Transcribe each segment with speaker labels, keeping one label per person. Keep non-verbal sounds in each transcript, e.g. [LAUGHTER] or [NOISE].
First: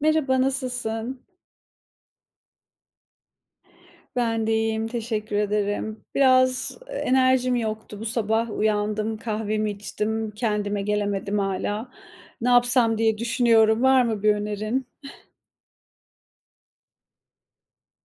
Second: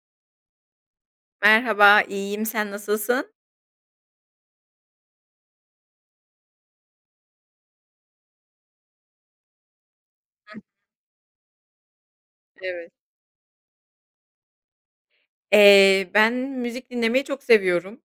Speaker 1: Merhaba, nasılsın?
Speaker 2: Merhaba, iyiyim. Sen nasılsın?
Speaker 1: Ben de iyiyim, teşekkür ederim. Biraz enerjim yoktu. Bu sabah uyandım, kahvemi içtim,
Speaker 2: Hıh,
Speaker 1: kendime gelemedim hala. Ne
Speaker 2: evet.
Speaker 1: yapsam diye düşünüyorum. Var mı bir önerin?
Speaker 2: Ben müzik dinlemeyi çok seviyorum.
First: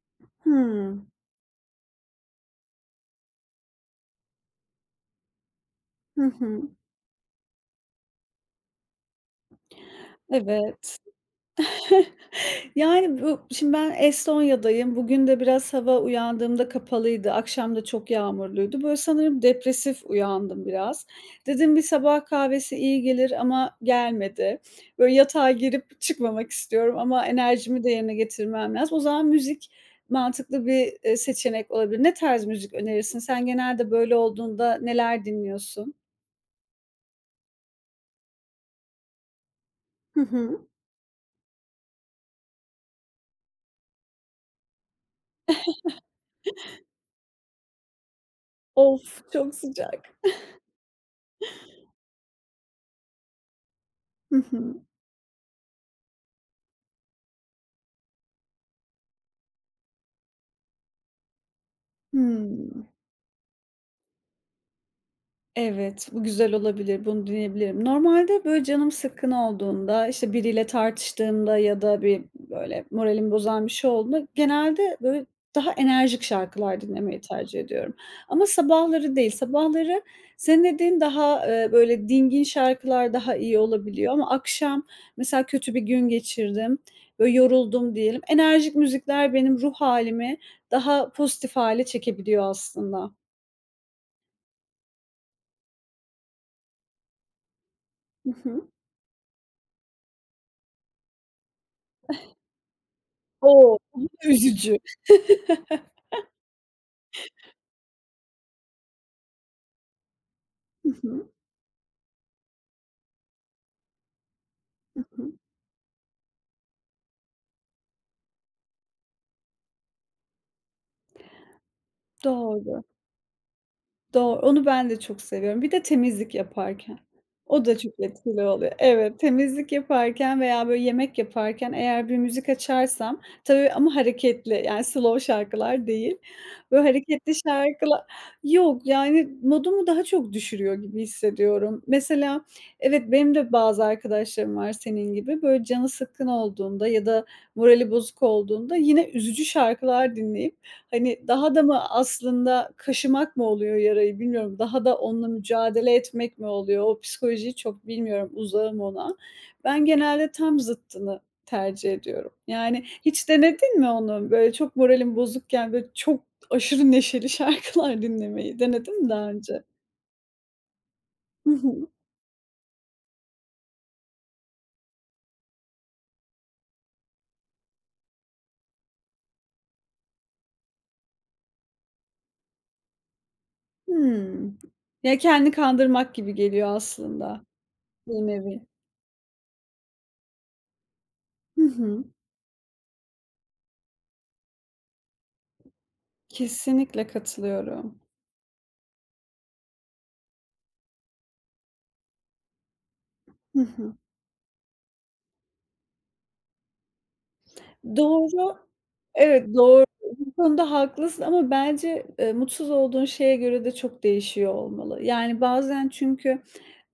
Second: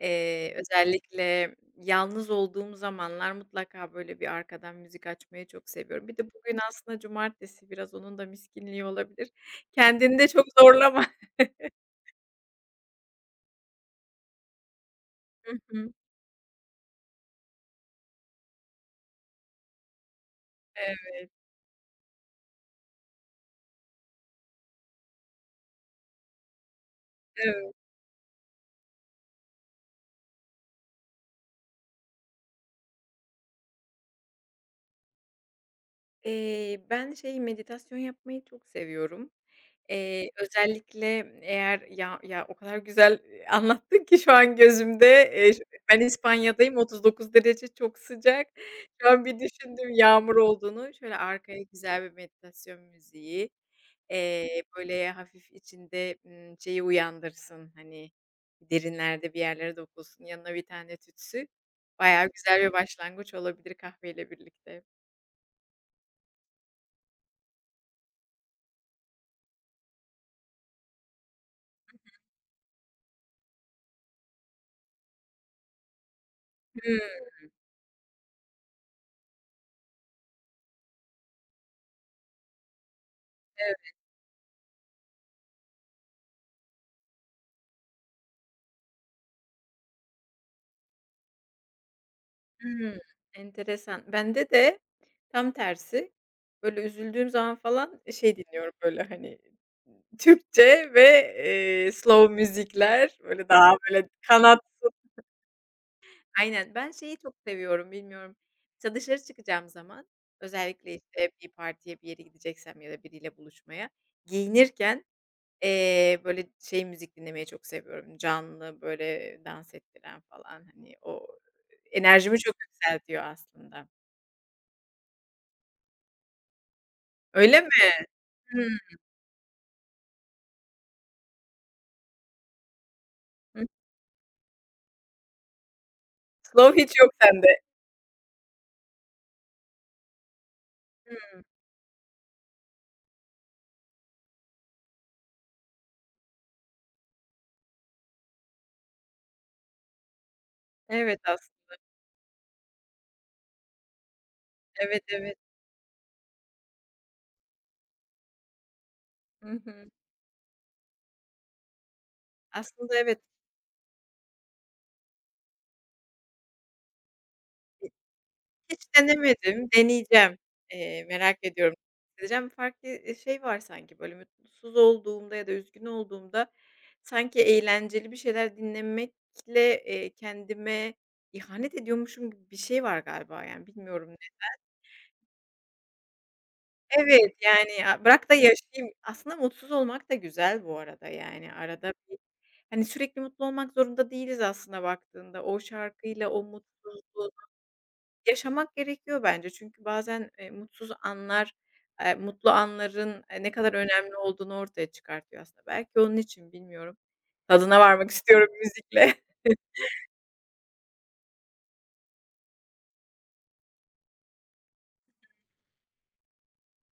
Speaker 2: Eee,
Speaker 1: Hımm.
Speaker 2: özellikle yalnız olduğum zamanlar mutlaka böyle bir arkadan müzik açmayı çok seviyorum. Bir de
Speaker 1: Hı
Speaker 2: bugün
Speaker 1: hı.
Speaker 2: aslında cumartesi, biraz onun da miskinliği olabilir. Kendini de çok
Speaker 1: Evet.
Speaker 2: zorlama. [LAUGHS]
Speaker 1: [LAUGHS] Yani, bu şimdi ben Estonya'dayım. Bugün de
Speaker 2: Hı
Speaker 1: biraz
Speaker 2: hı.
Speaker 1: hava uyandığımda kapalıydı. Akşam da çok yağmurluydu. Böyle sanırım depresif uyandım
Speaker 2: Evet.
Speaker 1: biraz. Dedim bir sabah kahvesi iyi gelir ama gelmedi. Böyle yatağa girip çıkmamak istiyorum ama
Speaker 2: Evet.
Speaker 1: enerjimi de yerine getirmem lazım. O zaman müzik mantıklı bir, seçenek olabilir. Ne tarz müzik önerirsin? Sen genelde böyle olduğunda neler dinliyorsun?
Speaker 2: Ben şey, meditasyon yapmayı çok seviyorum.
Speaker 1: Hı
Speaker 2: Eee,
Speaker 1: hı.
Speaker 2: özellikle eğer o kadar güzel, anlattın ki şu an gözümde, ş ben İspanya'dayım, 39 derece çok sıcak. Şu an
Speaker 1: Of,
Speaker 2: bir
Speaker 1: çok
Speaker 2: düşündüm
Speaker 1: sıcak.
Speaker 2: yağmur olduğunu. Şöyle arkaya güzel bir meditasyon müziği,
Speaker 1: Hı hı.
Speaker 2: böyle hafif içinde, şeyi uyandırsın, hani, derinlerde bir yerlere dokunsun, yanına bir tane tütsü. Bayağı güzel bir
Speaker 1: Hımm.
Speaker 2: başlangıç olabilir kahveyle birlikte.
Speaker 1: Evet, bu güzel olabilir, bunu dinleyebilirim. Normalde, böyle, canım sıkkın olduğunda, işte, biriyle tartıştığımda ya da bir, böyle, moralimi bozan bir şey olduğunda genelde, böyle, daha enerjik şarkılar
Speaker 2: Hımm,
Speaker 1: dinlemeyi
Speaker 2: evet.
Speaker 1: tercih ediyorum ama sabahları değil. Sabahları senin dediğin daha, böyle, dingin şarkılar daha iyi olabiliyor ama akşam mesela kötü bir gün geçirdim, böyle, yoruldum diyelim, enerjik müzikler benim ruh halimi daha pozitif hale çekebiliyor
Speaker 2: Hımm,
Speaker 1: aslında.
Speaker 2: enteresan. Bende de tam tersi. Böyle üzüldüğüm zaman falan
Speaker 1: Hı
Speaker 2: şey
Speaker 1: hı.
Speaker 2: dinliyorum, böyle, hani, Türkçe ve, slow müzikler, böyle, daha
Speaker 1: O! Bu
Speaker 2: böyle
Speaker 1: da üzücü.
Speaker 2: kanatsız. Aynen. Ben şeyi çok seviyorum, bilmiyorum. Mesela dışarı çıkacağım zaman
Speaker 1: Hı
Speaker 2: özellikle,
Speaker 1: hı.
Speaker 2: işte, bir partiye, bir yere gideceksem ya da biriyle buluşmaya
Speaker 1: Hı
Speaker 2: giyinirken,
Speaker 1: hı.
Speaker 2: böyle, şey müzik dinlemeyi çok seviyorum. Canlı, böyle, dans ettiren falan, hani, o enerjimi çok
Speaker 1: Doğru,
Speaker 2: yükseltiyor aslında.
Speaker 1: doğru. Onu ben de çok seviyorum. Bir de temizlik yaparken.
Speaker 2: Öyle
Speaker 1: O
Speaker 2: mi?
Speaker 1: da çok etkili
Speaker 2: Hıı.
Speaker 1: oluyor. Evet, temizlik yaparken veya böyle yemek yaparken eğer bir müzik açarsam
Speaker 2: Hı.
Speaker 1: tabii ama hareketli, yani slow şarkılar değil.
Speaker 2: Slow
Speaker 1: Böyle
Speaker 2: hiç yok
Speaker 1: hareketli
Speaker 2: sende.
Speaker 1: şarkılar. Yok, yani modumu daha çok düşürüyor gibi
Speaker 2: Hıı.
Speaker 1: hissediyorum. Mesela evet, benim de bazı arkadaşlarım var senin gibi. Böyle canı sıkkın olduğunda ya da morali bozuk olduğunda yine üzücü şarkılar dinleyip.
Speaker 2: Evet,
Speaker 1: Hani, daha da mı aslında kaşımak mı oluyor yarayı bilmiyorum. Daha da
Speaker 2: evet,
Speaker 1: onunla
Speaker 2: evet.
Speaker 1: mücadele etmek mi oluyor? O psikolojiyi çok bilmiyorum, uzağım ona.
Speaker 2: Hı
Speaker 1: Ben
Speaker 2: hı.
Speaker 1: genelde tam zıttını tercih ediyorum. Yani
Speaker 2: Aslında evet.
Speaker 1: hiç denedin mi onu? Böyle çok moralim bozukken, böyle, çok aşırı neşeli
Speaker 2: Hi
Speaker 1: şarkılar dinlemeyi
Speaker 2: hiç
Speaker 1: denedin mi daha önce?
Speaker 2: denemedim. Deneyeceğim. Merak
Speaker 1: Hı
Speaker 2: ediyorum.
Speaker 1: hı.
Speaker 2: [UNINTELLIGIBLE] Deneyeceğim. Farklı, şey var sanki böyle mutsuz olduğumda ya da üzgün olduğumda sanki eğlenceli bir şeyler dinlemekle, kendime ihanet ediyormuşum gibi bir şey var galiba yani bilmiyorum.
Speaker 1: Hımm. Ya, kendini kandırmak gibi geliyor
Speaker 2: Evet,
Speaker 1: aslında
Speaker 2: yani, ya,
Speaker 1: bir
Speaker 2: bırak da
Speaker 1: nevi.
Speaker 2: yaşayayım. Aslında mutsuz olmak da güzel bu arada, yani,
Speaker 1: Hı
Speaker 2: arada
Speaker 1: hı.
Speaker 2: bir, hani, sürekli mutlu olmak zorunda değiliz aslında baktığında. O şarkıyla o
Speaker 1: Kesinlikle
Speaker 2: mutsuzluğu
Speaker 1: katılıyorum.
Speaker 2: yaşamak gerekiyor bence. Çünkü bazen, mutsuz anlar, mutlu anların, ne
Speaker 1: Hı
Speaker 2: kadar
Speaker 1: hı.
Speaker 2: önemli olduğunu ortaya çıkartıyor aslında. Belki onun için bilmiyorum. Tadına varmak istiyorum
Speaker 1: Doğru.
Speaker 2: müzikle.
Speaker 1: Evet, doğru. Bu konuda haklısın ama bence, mutsuz olduğun şeye göre de çok değişiyor olmalı. Yani bazen çünkü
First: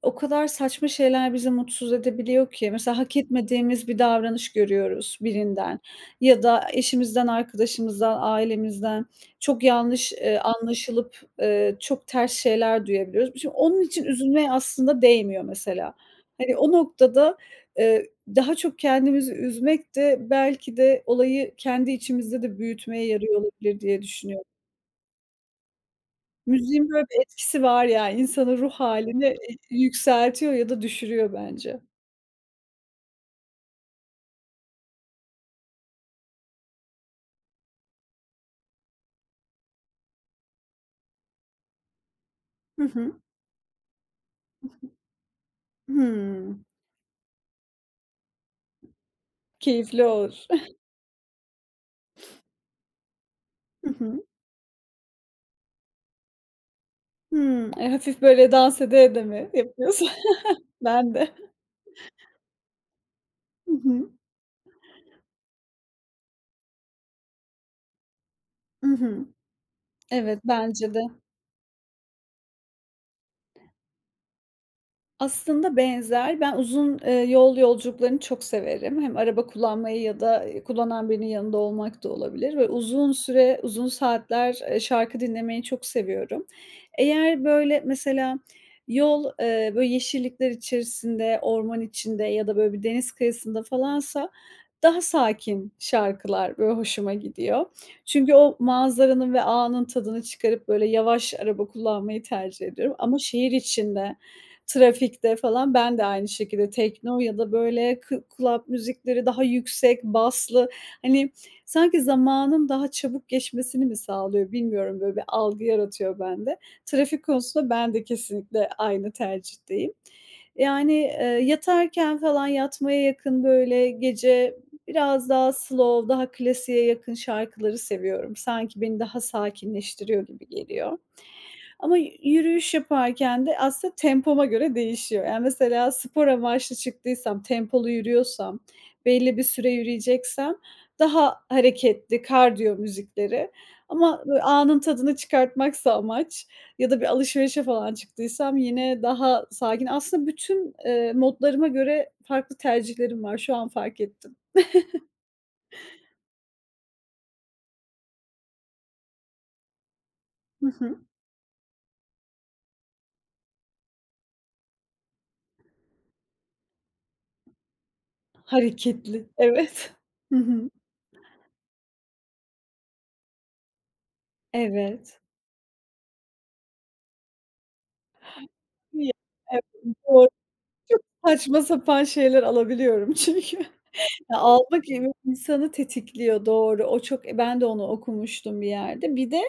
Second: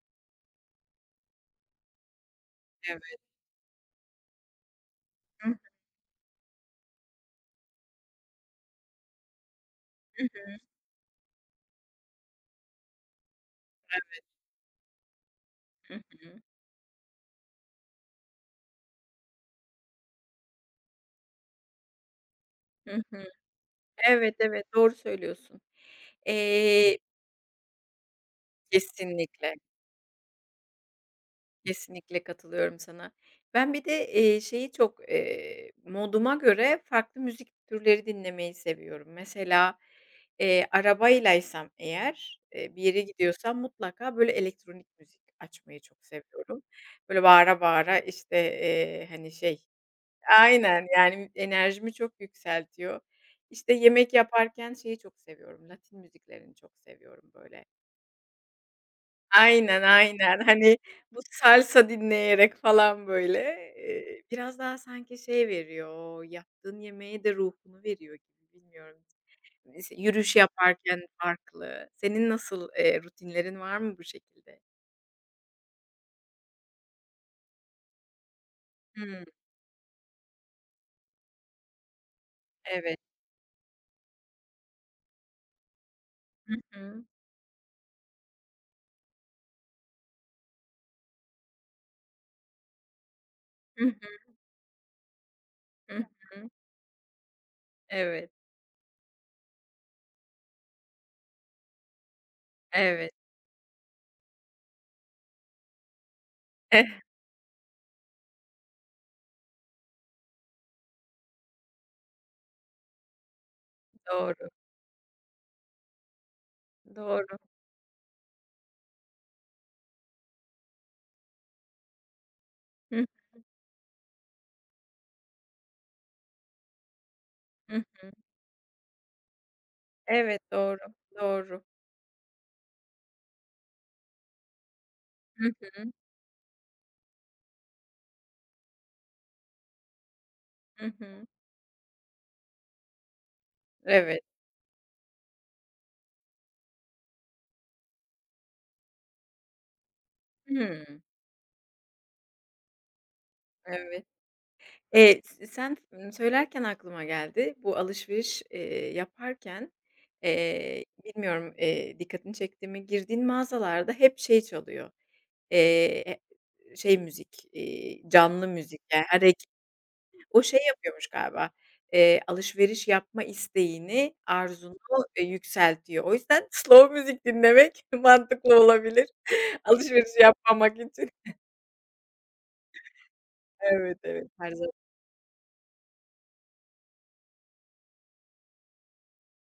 Speaker 1: o kadar saçma şeyler bizi mutsuz edebiliyor ki. Mesela hak
Speaker 2: [LAUGHS]
Speaker 1: etmediğimiz bir davranış görüyoruz birinden ya da eşimizden, arkadaşımızdan, ailemizden çok yanlış,
Speaker 2: Evet. Hı hı,
Speaker 1: anlaşılıp, çok ters şeyler duyabiliyoruz. Şimdi onun için üzülmeye aslında değmiyor mesela.
Speaker 2: hı hı.
Speaker 1: Hani, o noktada, eee, daha çok kendimizi üzmek de belki de olayı kendi içimizde de
Speaker 2: Hı
Speaker 1: büyütmeye
Speaker 2: hı.
Speaker 1: yarıyor olabilir diye
Speaker 2: Evet,
Speaker 1: düşünüyorum.
Speaker 2: evet, doğru söylüyorsun.
Speaker 1: Müziğin
Speaker 2: Eee,
Speaker 1: böyle bir etkisi var ya, insanın ruh hâlini,
Speaker 2: kesinlikle.
Speaker 1: yükseltiyor ya da düşürüyor bence.
Speaker 2: Kesinlikle katılıyorum sana. Ben bir de, şeyi çok, moduma göre farklı müzik türleri dinlemeyi seviyorum. Mesela, arabaylaysam eğer, bir
Speaker 1: Hı
Speaker 2: yere
Speaker 1: hı.
Speaker 2: gidiyorsam mutlaka böyle elektronik müzik açmayı çok seviyorum.
Speaker 1: Hımm.
Speaker 2: Böyle bağıra bağıra, işte, hani, şey.
Speaker 1: Keyifli olur.
Speaker 2: Aynen, yani, enerjimi çok yükseltiyor. İşte,
Speaker 1: Hı
Speaker 2: yemek
Speaker 1: hı.
Speaker 2: yaparken şeyi çok seviyorum, Latin müziklerini çok seviyorum böyle.
Speaker 1: Hımm. E, hafif böyle dans ede ede mi
Speaker 2: Aynen,
Speaker 1: yapıyorsun?
Speaker 2: aynen.
Speaker 1: [LAUGHS]
Speaker 2: Hani,
Speaker 1: Ben
Speaker 2: bu
Speaker 1: de.
Speaker 2: salsa dinleyerek falan böyle,
Speaker 1: Hı hı.
Speaker 2: biraz daha sanki şey veriyor, o yaptığın yemeğe de ruhunu veriyor gibi,
Speaker 1: Hı
Speaker 2: bilmiyorum.
Speaker 1: hı.
Speaker 2: Neyse, yürüyüş
Speaker 1: Evet, bence de.
Speaker 2: yaparken farklı. Senin nasıl, rutinlerin var mı bu şekilde?
Speaker 1: Aslında benzer. Ben uzun, yol yolculuklarını çok severim. Hem
Speaker 2: Hımm,
Speaker 1: araba kullanmayı ya da, kullanan birinin yanında olmak da olabilir ve
Speaker 2: evet.
Speaker 1: uzun süre, uzun saatler, şarkı dinlemeyi çok seviyorum.
Speaker 2: Hı hı.
Speaker 1: Eğer böyle mesela yol, böyle yeşillikler içerisinde, orman içinde ya da böyle bir deniz kıyısında
Speaker 2: Hı hı,
Speaker 1: falansa daha sakin
Speaker 2: hı hı.
Speaker 1: şarkılar böyle hoşuma gidiyor.
Speaker 2: Evet,
Speaker 1: Çünkü o manzaranın ve anın tadını çıkarıp böyle yavaş araba kullanmayı tercih ediyorum
Speaker 2: evet.
Speaker 1: ama şehir içinde. Trafikte falan ben de aynı şekilde
Speaker 2: Eh,
Speaker 1: tekno ya da böyle club müzikleri daha yüksek baslı, hani, sanki zamanın daha çabuk geçmesini mi
Speaker 2: doğru,
Speaker 1: sağlıyor bilmiyorum, böyle bir algı yaratıyor bende. Trafik
Speaker 2: doğru.
Speaker 1: konusunda ben de kesinlikle aynı tercihteyim. Yani, yatarken falan
Speaker 2: Hı
Speaker 1: yatmaya
Speaker 2: hı,
Speaker 1: yakın böyle gece biraz daha slow, daha klasiğe yakın
Speaker 2: hı
Speaker 1: şarkıları
Speaker 2: hı.
Speaker 1: seviyorum. Sanki beni daha sakinleştiriyor
Speaker 2: Evet,
Speaker 1: gibi
Speaker 2: doğru,
Speaker 1: geliyor.
Speaker 2: doğru.
Speaker 1: Ama yürüyüş yaparken de aslında tempoma göre değişiyor. Yani,
Speaker 2: Hı
Speaker 1: mesela
Speaker 2: hı,
Speaker 1: spor amaçlı çıktıysam, tempolu yürüyorsam, belli bir süre yürüyeceksem
Speaker 2: hı hı.
Speaker 1: daha hareketli kardiyo müzikleri
Speaker 2: Evet.
Speaker 1: ama böyle anın tadını çıkartmaksa amaç ya da bir alışverişe falan çıktıysam yine daha sakin. Aslında bütün,
Speaker 2: Hımm,
Speaker 1: modlarıma göre farklı tercihlerim var. Şu an fark
Speaker 2: evet.
Speaker 1: ettim.
Speaker 2: S sen, söylerken aklıma geldi. Bu alışveriş, yaparken,
Speaker 1: Hı hı.
Speaker 2: bilmiyorum, dikkatini çekti mi, girdiğin mağazalarda hep şey çalıyor, eee, şey müzik, canlı müzik, yani, her
Speaker 1: Hareketli. Evet. Hı
Speaker 2: o şey
Speaker 1: hı. [LAUGHS]
Speaker 2: yapıyormuş galiba, alışveriş yapma isteğini, arzunu,
Speaker 1: Evet.
Speaker 2: yükseltiyor. O yüzden [LAUGHS] slow müzik dinlemek [LAUGHS] mantıklı olabilir
Speaker 1: Ya, evet,
Speaker 2: alışveriş
Speaker 1: doğru.
Speaker 2: yapmamak
Speaker 1: Çok
Speaker 2: için.
Speaker 1: saçma sapan şeyler alabiliyorum [LAUGHS] çünkü.
Speaker 2: Evet, evet.
Speaker 1: Ya,
Speaker 2: Her zaman.
Speaker 1: almak evet insanı tetikliyor, doğru. O çok ben de onu okumuştum bir yerde. Bir de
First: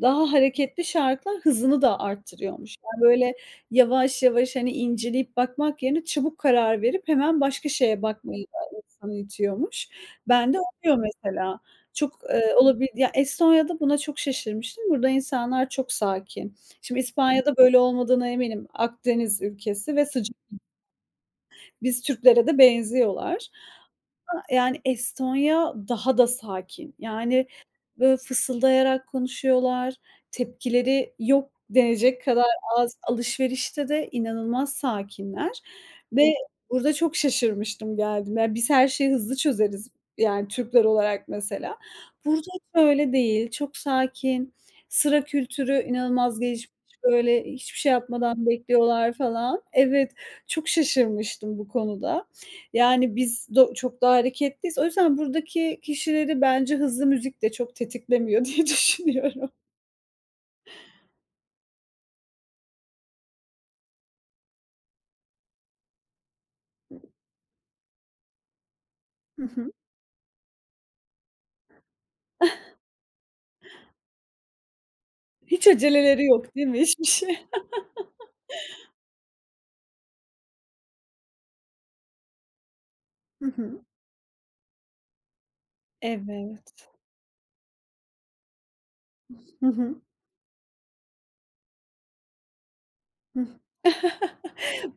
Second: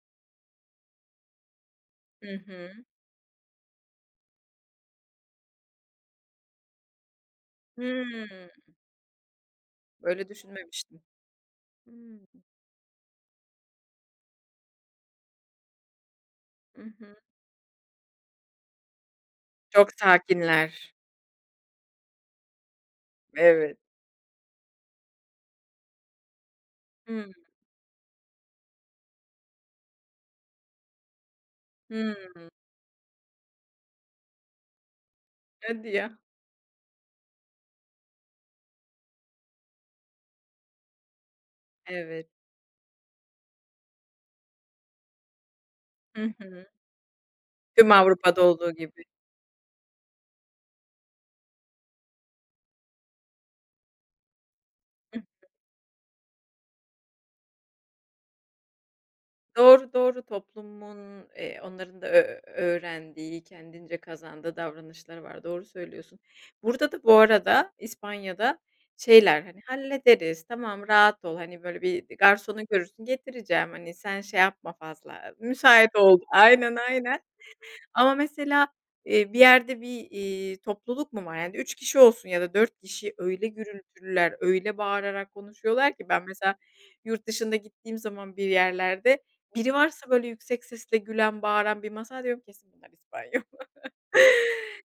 Speaker 1: daha hareketli şarkılar hızını da
Speaker 2: Hı hı.
Speaker 1: arttırıyormuş. Yani, böyle, yavaş yavaş, hani, inceleyip bakmak yerine çabuk karar verip hemen başka şeye
Speaker 2: Hımm.
Speaker 1: bakmayı da insanı itiyormuş.
Speaker 2: Böyle
Speaker 1: Bende oluyor
Speaker 2: düşünmemiştim.
Speaker 1: mesela. Çok,
Speaker 2: Hımm.
Speaker 1: ya, Estonya'da buna çok şaşırmıştım. Burada insanlar çok sakin.
Speaker 2: Hı
Speaker 1: Şimdi
Speaker 2: hı.
Speaker 1: İspanya'da böyle olmadığına eminim. Akdeniz
Speaker 2: Çok
Speaker 1: ülkesi ve sıcak.
Speaker 2: sakinler.
Speaker 1: Biz Türklere de benziyorlar.
Speaker 2: Evet.
Speaker 1: Yani Estonya daha da sakin.
Speaker 2: Hımm.
Speaker 1: Yani, böyle, fısıldayarak konuşuyorlar, tepkileri yok
Speaker 2: Hımm.
Speaker 1: denecek kadar az. Alışverişte de inanılmaz sakinler
Speaker 2: Hadi ya.
Speaker 1: ve burada çok şaşırmıştım geldiğimde. Ya, biz her şeyi hızlı çözeriz, yani, Türkler olarak mesela.
Speaker 2: Evet.
Speaker 1: Burada hiç öyle değil. Çok sakin, sıra kültürü
Speaker 2: Hı
Speaker 1: inanılmaz
Speaker 2: hı.
Speaker 1: gelişmiş, böyle, hiçbir
Speaker 2: Tüm
Speaker 1: şey
Speaker 2: Avrupa'da
Speaker 1: yapmadan
Speaker 2: olduğu gibi.
Speaker 1: bekliyorlar falan. Evet, çok şaşırmıştım bu konuda. Yani, biz çok daha hareketliyiz. O yüzden
Speaker 2: Hıh.
Speaker 1: buradaki kişileri bence hızlı müzik de çok tetiklemiyor [LAUGHS] diye düşünüyorum.
Speaker 2: Doğru, doğru. Toplumun, onların da öğrendiği, kendince kazandığı davranışları var. Doğru söylüyorsun. Burada da bu arada İspanya'da şeyler,
Speaker 1: Hı
Speaker 2: hani,
Speaker 1: hı.
Speaker 2: "Hallederiz, tamam, rahat ol." Hani, böyle bir garsonu görürsün, "Getireceğim." Hani, "Sen şey yapma fazla,
Speaker 1: Hiç
Speaker 2: müsait ol."
Speaker 1: aceleleri yok değil
Speaker 2: Aynen,
Speaker 1: mi hiçbir
Speaker 2: aynen.
Speaker 1: şey?
Speaker 2: Ama mesela, bir yerde bir, topluluk mu var? Yani 3 kişi olsun ya da 4 kişi öyle
Speaker 1: Hı hı.
Speaker 2: gürültülüler, öyle bağırarak konuşuyorlar ki ben mesela
Speaker 1: Evet.
Speaker 2: yurt dışında gittiğim zaman bir yerlerde biri
Speaker 1: Hı.
Speaker 2: varsa böyle yüksek sesle gülen, bağıran bir masa diyorum kesin bunlar
Speaker 1: Hı
Speaker 2: İspanyol.
Speaker 1: hı.
Speaker 2: [LAUGHS]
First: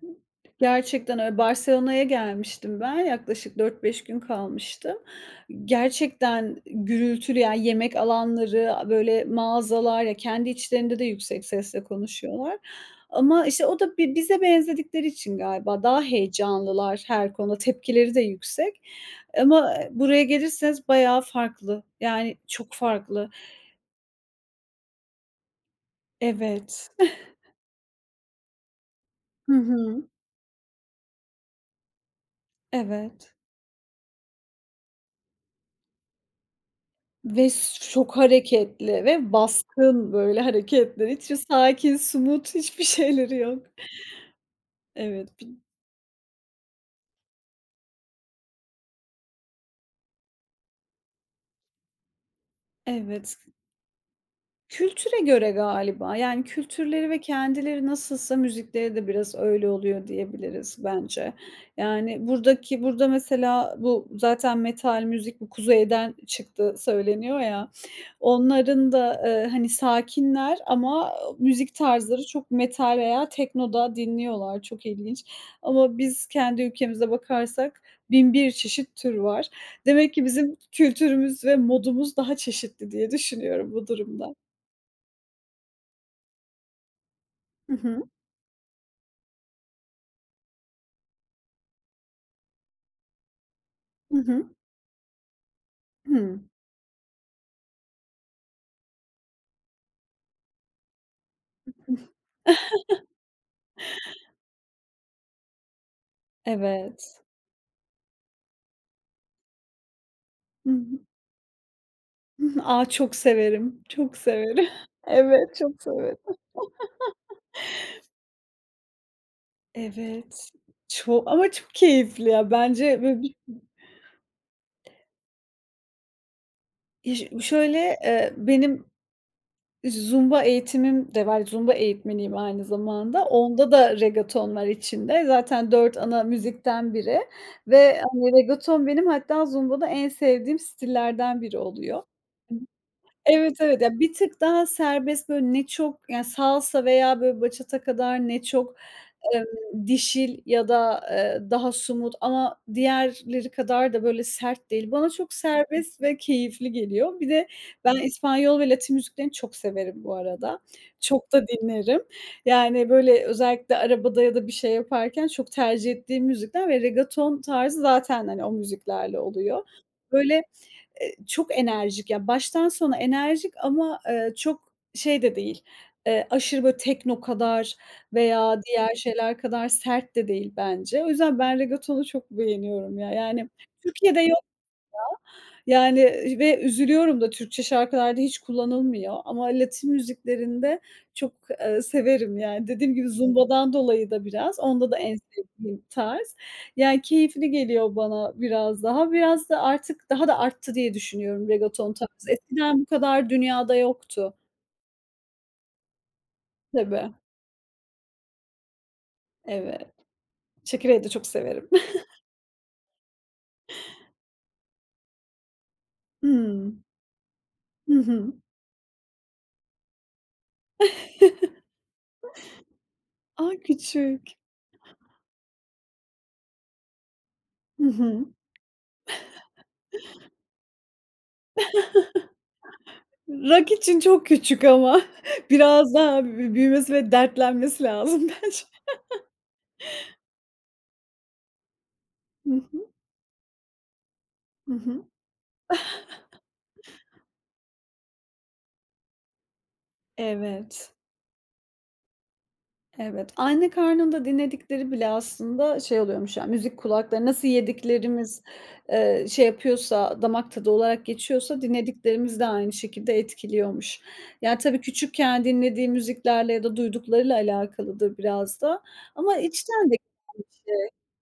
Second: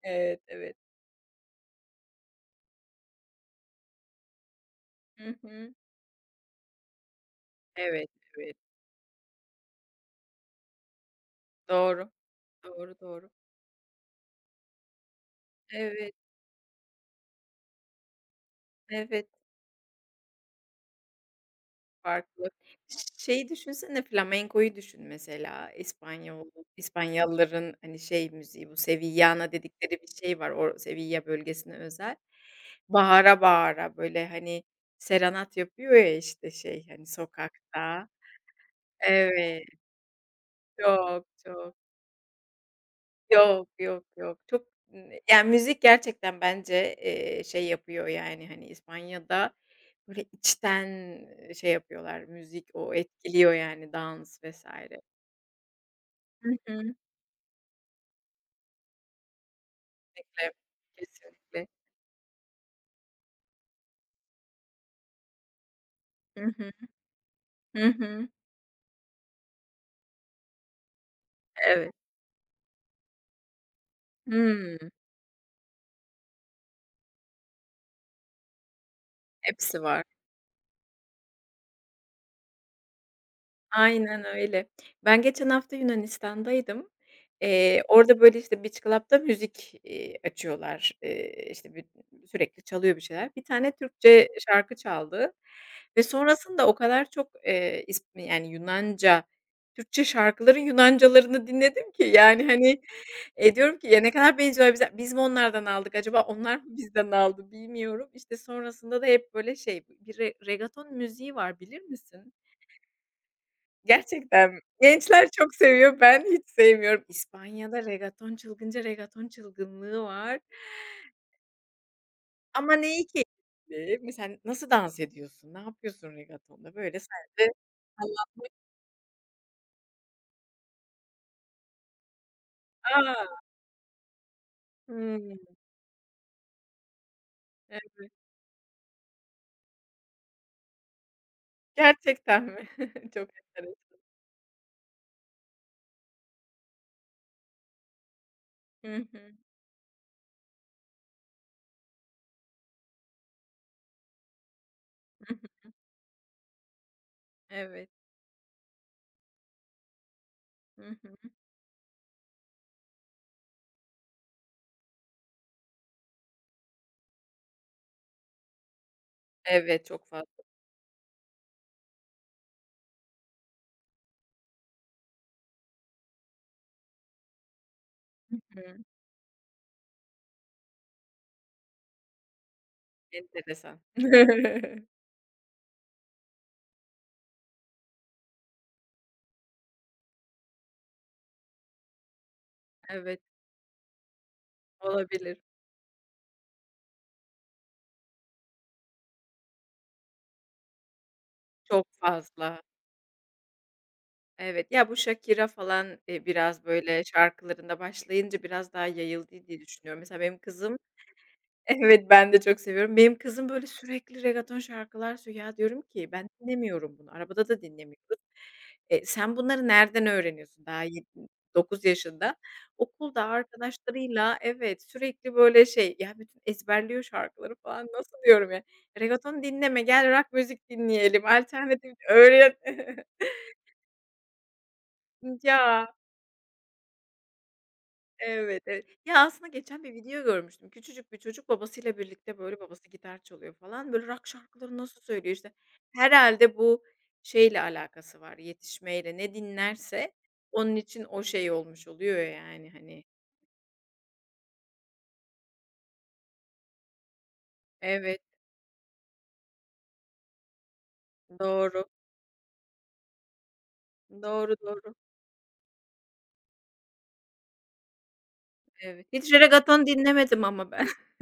Speaker 2: Evet, evet.
Speaker 1: Gerçekten öyle. Barcelona'ya gelmiştim ben. Yaklaşık 4-5 gün kalmıştım.
Speaker 2: Hı hı.
Speaker 1: Gerçekten gürültülü, yani yemek
Speaker 2: Evet, evet.
Speaker 1: alanları, böyle mağazalar ya kendi içlerinde de yüksek sesle
Speaker 2: Doğru.
Speaker 1: konuşuyorlar.
Speaker 2: Doğru, doğru.
Speaker 1: Ama, işte, o da bize benzedikleri için galiba daha
Speaker 2: Evet,
Speaker 1: heyecanlılar her konuda, tepkileri de yüksek.
Speaker 2: evet.
Speaker 1: Ama, buraya gelirseniz bayağı farklı, yani
Speaker 2: Farklı.
Speaker 1: çok farklı.
Speaker 2: Şeyi düşünsene, flamenko'yu düşün mesela. İspanyol
Speaker 1: Evet.
Speaker 2: İspanyolların, hani, şey müziği bu sevillana
Speaker 1: Hı
Speaker 2: dedikleri bir
Speaker 1: hı.
Speaker 2: şey var. O Sevilla bölgesine özel.
Speaker 1: Evet.
Speaker 2: Bağıra bağıra, böyle, hani, serenat yapıyor ya, işte, şey, hani,
Speaker 1: Ve
Speaker 2: sokakta.
Speaker 1: çok hareketli ve
Speaker 2: Evet,
Speaker 1: baskın böyle hareketler.
Speaker 2: çok,
Speaker 1: Hiç
Speaker 2: çok.
Speaker 1: sakin, smooth hiçbir [LAUGHS] şeyleri yok.
Speaker 2: Yok, yok, yok. Çok,
Speaker 1: Evet,
Speaker 2: yani, müzik gerçekten bence, şey yapıyor, yani, hani, İspanya'da böyle içten, şey yapıyorlar, müzik o
Speaker 1: evet.
Speaker 2: etkiliyor, yani, dans vesaire.
Speaker 1: Kültüre göre galiba. Yani
Speaker 2: Hı hı.
Speaker 1: kültürleri ve kendileri nasılsa müzikleri de biraz öyle oluyor
Speaker 2: Kesinlikle.
Speaker 1: diyebiliriz bence.
Speaker 2: Kesinlikle.
Speaker 1: Yani buradaki burada mesela bu zaten metal müzik bu kuzeyden
Speaker 2: Hı hı.
Speaker 1: çıktı söyleniyor ya.
Speaker 2: Hı hı.
Speaker 1: Onların da, hani sakinler ama müzik
Speaker 2: Evet.
Speaker 1: tarzları çok metal veya teknoda dinliyorlar.
Speaker 2: Hımm.
Speaker 1: Çok ilginç. Ama biz kendi ülkemize bakarsak 1001 çeşit tür var.
Speaker 2: Hepsi var.
Speaker 1: Demek ki bizim kültürümüz ve modumuz daha çeşitli diye düşünüyorum bu
Speaker 2: Aynen
Speaker 1: durumda.
Speaker 2: öyle. Ben geçen hafta Yunanistan'daydım.
Speaker 1: Hı
Speaker 2: Eee,
Speaker 1: hı.
Speaker 2: orada, böyle, işte, beach club'da müzik, açıyorlar. İşte, bir sürekli çalıyor bir şeyler. Bir tane
Speaker 1: Hı
Speaker 2: Türkçe
Speaker 1: hı.
Speaker 2: şarkı çaldı ve
Speaker 1: Hıı.
Speaker 2: sonrasında o kadar çok, is yani, Yunanca, Türkçe şarkıların Yunancalarını dinledim ki, yani, hani, diyorum ki "Ya, ne kadar benziyorlar bize. Biz mi onlardan aldık acaba? Onlar mı bizden
Speaker 1: Evet.
Speaker 2: aldı bilmiyorum." İşte, sonrasında da hep, böyle, şey, bir re
Speaker 1: Hı
Speaker 2: reggaeton
Speaker 1: hı.
Speaker 2: müziği var, bilir misin?
Speaker 1: Hı hı. A, çok severim, çok
Speaker 2: Gerçekten mi?
Speaker 1: severim. [LAUGHS]
Speaker 2: Gençler çok
Speaker 1: Evet, çok
Speaker 2: seviyor,
Speaker 1: severim.
Speaker 2: ben hiç sevmiyorum. İspanya'da regaton çılgınlığı var
Speaker 1: Evet. Çok ama çok keyifli ya.
Speaker 2: ama
Speaker 1: Bence
Speaker 2: neyi
Speaker 1: böyle bir
Speaker 2: keyifli? Mesela nasıl dans ediyorsun? Ne yapıyorsun regatonda? Böyle
Speaker 1: iş
Speaker 2: sadece
Speaker 1: şöyle,
Speaker 2: salla.
Speaker 1: benim zumba eğitimim de var. Zumba eğitmeniyim aynı
Speaker 2: A!
Speaker 1: zamanda. Onda da reggaeton var içinde.
Speaker 2: Hımm.
Speaker 1: Zaten 4 ana müzikten biri
Speaker 2: Evet.
Speaker 1: ve, hani, reggaeton benim hatta zumbada en sevdiğim stillerden biri oluyor.
Speaker 2: Gerçekten mi? [LAUGHS] Çok
Speaker 1: Evet, evet.
Speaker 2: enteresan.
Speaker 1: Ya, bir tık daha serbest, böyle, ne çok, yani, salsa veya, böyle, bachata kadar ne çok,
Speaker 2: Hı hı.
Speaker 1: dişil ya da, daha sumut ama diğerleri kadar da, böyle, sert değil. Bana
Speaker 2: Hı
Speaker 1: çok
Speaker 2: hı.
Speaker 1: serbest ve keyifli geliyor. Bir de
Speaker 2: Evet.
Speaker 1: ben İspanyol ve Latin müziklerini çok severim bu arada.
Speaker 2: Hı hı.
Speaker 1: Çok da dinlerim. Yani, böyle, özellikle arabada ya da bir şey yaparken çok tercih ettiğim müzikler ve reggaeton tarzı zaten, hani, o müziklerle oluyor.
Speaker 2: Evet, çok fazla.
Speaker 1: Böyle. Çok enerjik, ya, baştan sona enerjik ama, çok şey de değil, aşırı böyle tekno kadar
Speaker 2: Hı
Speaker 1: veya
Speaker 2: hı.
Speaker 1: diğer şeyler kadar sert de değil bence. O yüzden ben regetonu çok beğeniyorum ya. Yani
Speaker 2: Enteresan.
Speaker 1: Türkiye'de
Speaker 2: [LAUGHS]
Speaker 1: yani, ve üzülüyorum da Türkçe şarkılarda hiç kullanılmıyor ama Latin müziklerinde çok, severim. Yani, dediğim gibi
Speaker 2: Evet,
Speaker 1: zumbadan dolayı da biraz, onda da en
Speaker 2: olabilir.
Speaker 1: sevdiğim tarz. Yani, keyifli geliyor bana biraz daha. Biraz da artık daha da arttı diye düşünüyorum
Speaker 2: Çok
Speaker 1: reggaeton tarzı.
Speaker 2: fazla.
Speaker 1: Eskiden bu kadar dünyada yoktu.
Speaker 2: Evet, ya, bu Shakira falan, biraz, böyle,
Speaker 1: Tabii,
Speaker 2: şarkılarında başlayınca biraz daha yayıldı diye
Speaker 1: evet.
Speaker 2: düşünüyorum. Mesela benim kızım.
Speaker 1: Çekirdeği de çok severim.
Speaker 2: [LAUGHS]
Speaker 1: [LAUGHS]
Speaker 2: Evet, ben de çok seviyorum. Benim kızım, böyle, sürekli reggaeton şarkılar söylüyor. Ya, diyorum ki ben
Speaker 1: Hımm.
Speaker 2: dinlemiyorum bunu. Arabada da
Speaker 1: Hı
Speaker 2: dinlemiyoruz.
Speaker 1: hı.
Speaker 2: Sen bunları nereden öğreniyorsun? Daha 9 yaşında. Okulda
Speaker 1: A, küçük.
Speaker 2: arkadaşlarıyla. Evet, sürekli, böyle, şey, ya, bütün ezberliyor şarkıları falan.
Speaker 1: Hı
Speaker 2: Nasıl
Speaker 1: hı.
Speaker 2: diyorum ya? Reggaeton dinleme, gel rock müzik dinleyelim, alternatif öğren. [LAUGHS]
Speaker 1: Rock için çok küçük ama [LAUGHS] biraz
Speaker 2: Ya.
Speaker 1: daha büyümesi ve dertlenmesi lazım [LAUGHS] bence.
Speaker 2: Evet, evet. Ya, aslında geçen bir video görmüştüm. Küçücük bir çocuk babasıyla birlikte,
Speaker 1: Hı
Speaker 2: böyle,
Speaker 1: hı.
Speaker 2: babası gitar çalıyor falan. Böyle rock
Speaker 1: Hı
Speaker 2: şarkıları nasıl
Speaker 1: hı.
Speaker 2: söylüyor, işte. Herhalde bu şeyle alakası var, yetişmeyle. Ne dinlerse onun
Speaker 1: Evet,
Speaker 2: için o şey olmuş oluyor yani, hani.
Speaker 1: evet. Anne karnında dinledikleri bile aslında şey oluyormuş ya, müzik kulakları nasıl
Speaker 2: Evet,
Speaker 1: yediklerimiz, şey yapıyorsa, damak tadı olarak geçiyorsa
Speaker 2: doğru.
Speaker 1: dinlediklerimiz de aynı şekilde etkiliyormuş.
Speaker 2: Doğru,
Speaker 1: Yani, tabii
Speaker 2: doğru.
Speaker 1: küçükken dinlediği müziklerle ya da duyduklarıyla alakalıdır biraz da
Speaker 2: Evet. Hiç
Speaker 1: ama
Speaker 2: reggaeton
Speaker 1: içten de.
Speaker 2: dinlemedim ama ben. [LAUGHS]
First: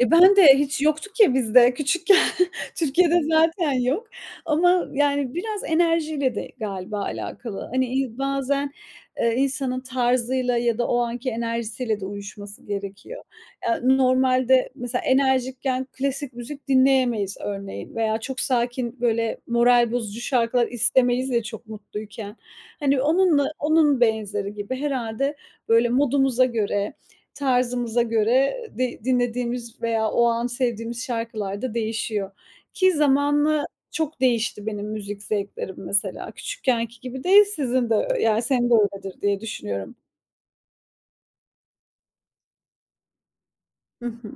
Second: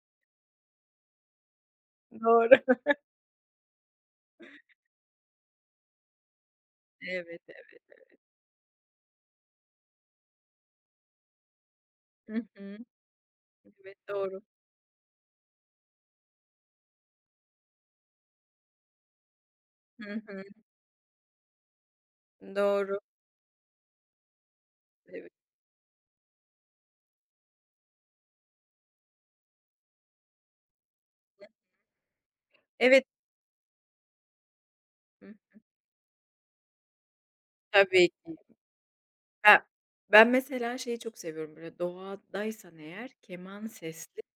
Speaker 1: E, ben de hiç yoktu ki bizde küçükken.
Speaker 2: Doğru.
Speaker 1: [LAUGHS] Türkiye'de zaten yok ama yani biraz enerjiyle de galiba
Speaker 2: Evet,
Speaker 1: alakalı.
Speaker 2: evet.
Speaker 1: Hani, bazen, insanın tarzıyla ya da o anki enerjisiyle de
Speaker 2: Hı
Speaker 1: uyuşması
Speaker 2: hı.
Speaker 1: gerekiyor. Ya,
Speaker 2: Evet, doğru.
Speaker 1: normalde mesela enerjikken klasik müzik dinleyemeyiz örneğin veya çok sakin, böyle, moral
Speaker 2: Hı
Speaker 1: bozucu
Speaker 2: hı.
Speaker 1: şarkılar istemeyiz de çok mutluyken.
Speaker 2: Doğru.
Speaker 1: Hani, onunla onun benzeri gibi
Speaker 2: Evet.
Speaker 1: herhalde böyle, modumuza göre. Tarzımıza göre de dinlediğimiz veya o an sevdiğimiz şarkılar da değişiyor ki
Speaker 2: Evet.
Speaker 1: zamanla çok değişti benim müzik
Speaker 2: Hı.
Speaker 1: zevklerim mesela. Küçükkenki gibi değil, sizin de
Speaker 2: Tabii.
Speaker 1: yani senin de öyledir diye
Speaker 2: Ben
Speaker 1: düşünüyorum.
Speaker 2: ben mesela şeyi çok seviyorum, böyle, doğadaysan eğer keman
Speaker 1: Hı
Speaker 2: ses.
Speaker 1: hı.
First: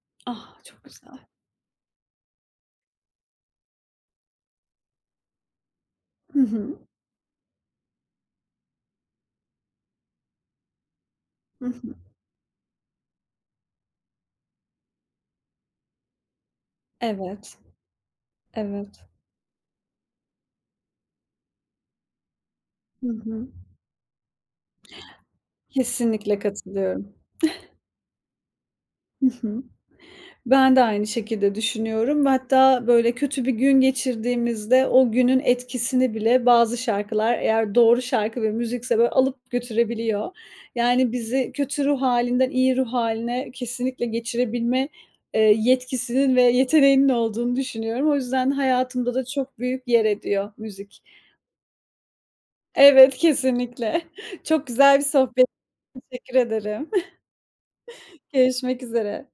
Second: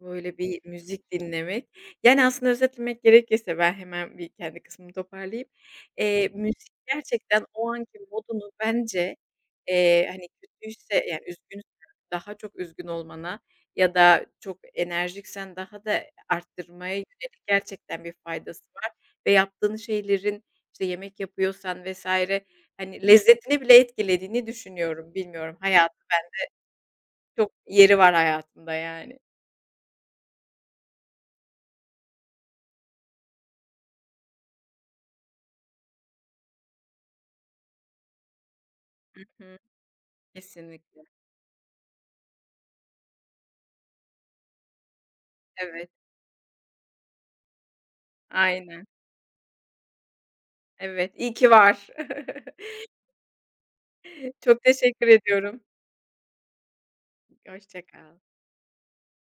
Speaker 2: Böyle bir
Speaker 1: Ah, çok
Speaker 2: müzik
Speaker 1: güzel.
Speaker 2: dinlemek. Yani, aslında özetlemek gerekirse ben hemen bir kendi kısmımı toparlayayım. Eee,
Speaker 1: Hı
Speaker 2: müzik
Speaker 1: hı.
Speaker 2: gerçekten o anki modunu bence, hani, kötüyse, yani,
Speaker 1: Hı
Speaker 2: üzgünsen
Speaker 1: hı.
Speaker 2: daha çok üzgün olmana ya da çok enerjiksen daha da arttırmaya yönelik
Speaker 1: Evet,
Speaker 2: gerçekten bir faydası var
Speaker 1: evet.
Speaker 2: ve yaptığın şeylerin, işte, yemek yapıyorsan vs. hani,
Speaker 1: Hı hı.
Speaker 2: lezzetini bile etkilediğini düşünüyorum. Bilmiyorum, hayat
Speaker 1: Kesinlikle katılıyorum.
Speaker 2: çok yeri var hayatımda yani.
Speaker 1: Hı hı. Ben de aynı şekilde düşünüyorum ve hatta böyle kötü bir gün geçirdiğimizde o günün etkisini bile bazı şarkılar eğer doğru şarkı ve müzikse böyle
Speaker 2: Hı
Speaker 1: alıp
Speaker 2: hı.
Speaker 1: götürebiliyor.
Speaker 2: Kesinlikle.
Speaker 1: Yani bizi kötü ruh halinden iyi ruh haline kesinlikle geçirebilme,
Speaker 2: Evet,
Speaker 1: yetkisinin ve yeteneğinin olduğunu düşünüyorum. O yüzden
Speaker 2: aynen.
Speaker 1: hayatımda da çok büyük yer ediyor müzik.
Speaker 2: Evet, iyi ki var. [LAUGHS]
Speaker 1: Evet, kesinlikle. [LAUGHS]
Speaker 2: Çok
Speaker 1: Çok güzel bir
Speaker 2: teşekkür
Speaker 1: sohbet.
Speaker 2: ediyorum.
Speaker 1: Teşekkür ederim.
Speaker 2: Hoşça kal.
Speaker 1: [LAUGHS] Görüşmek üzere.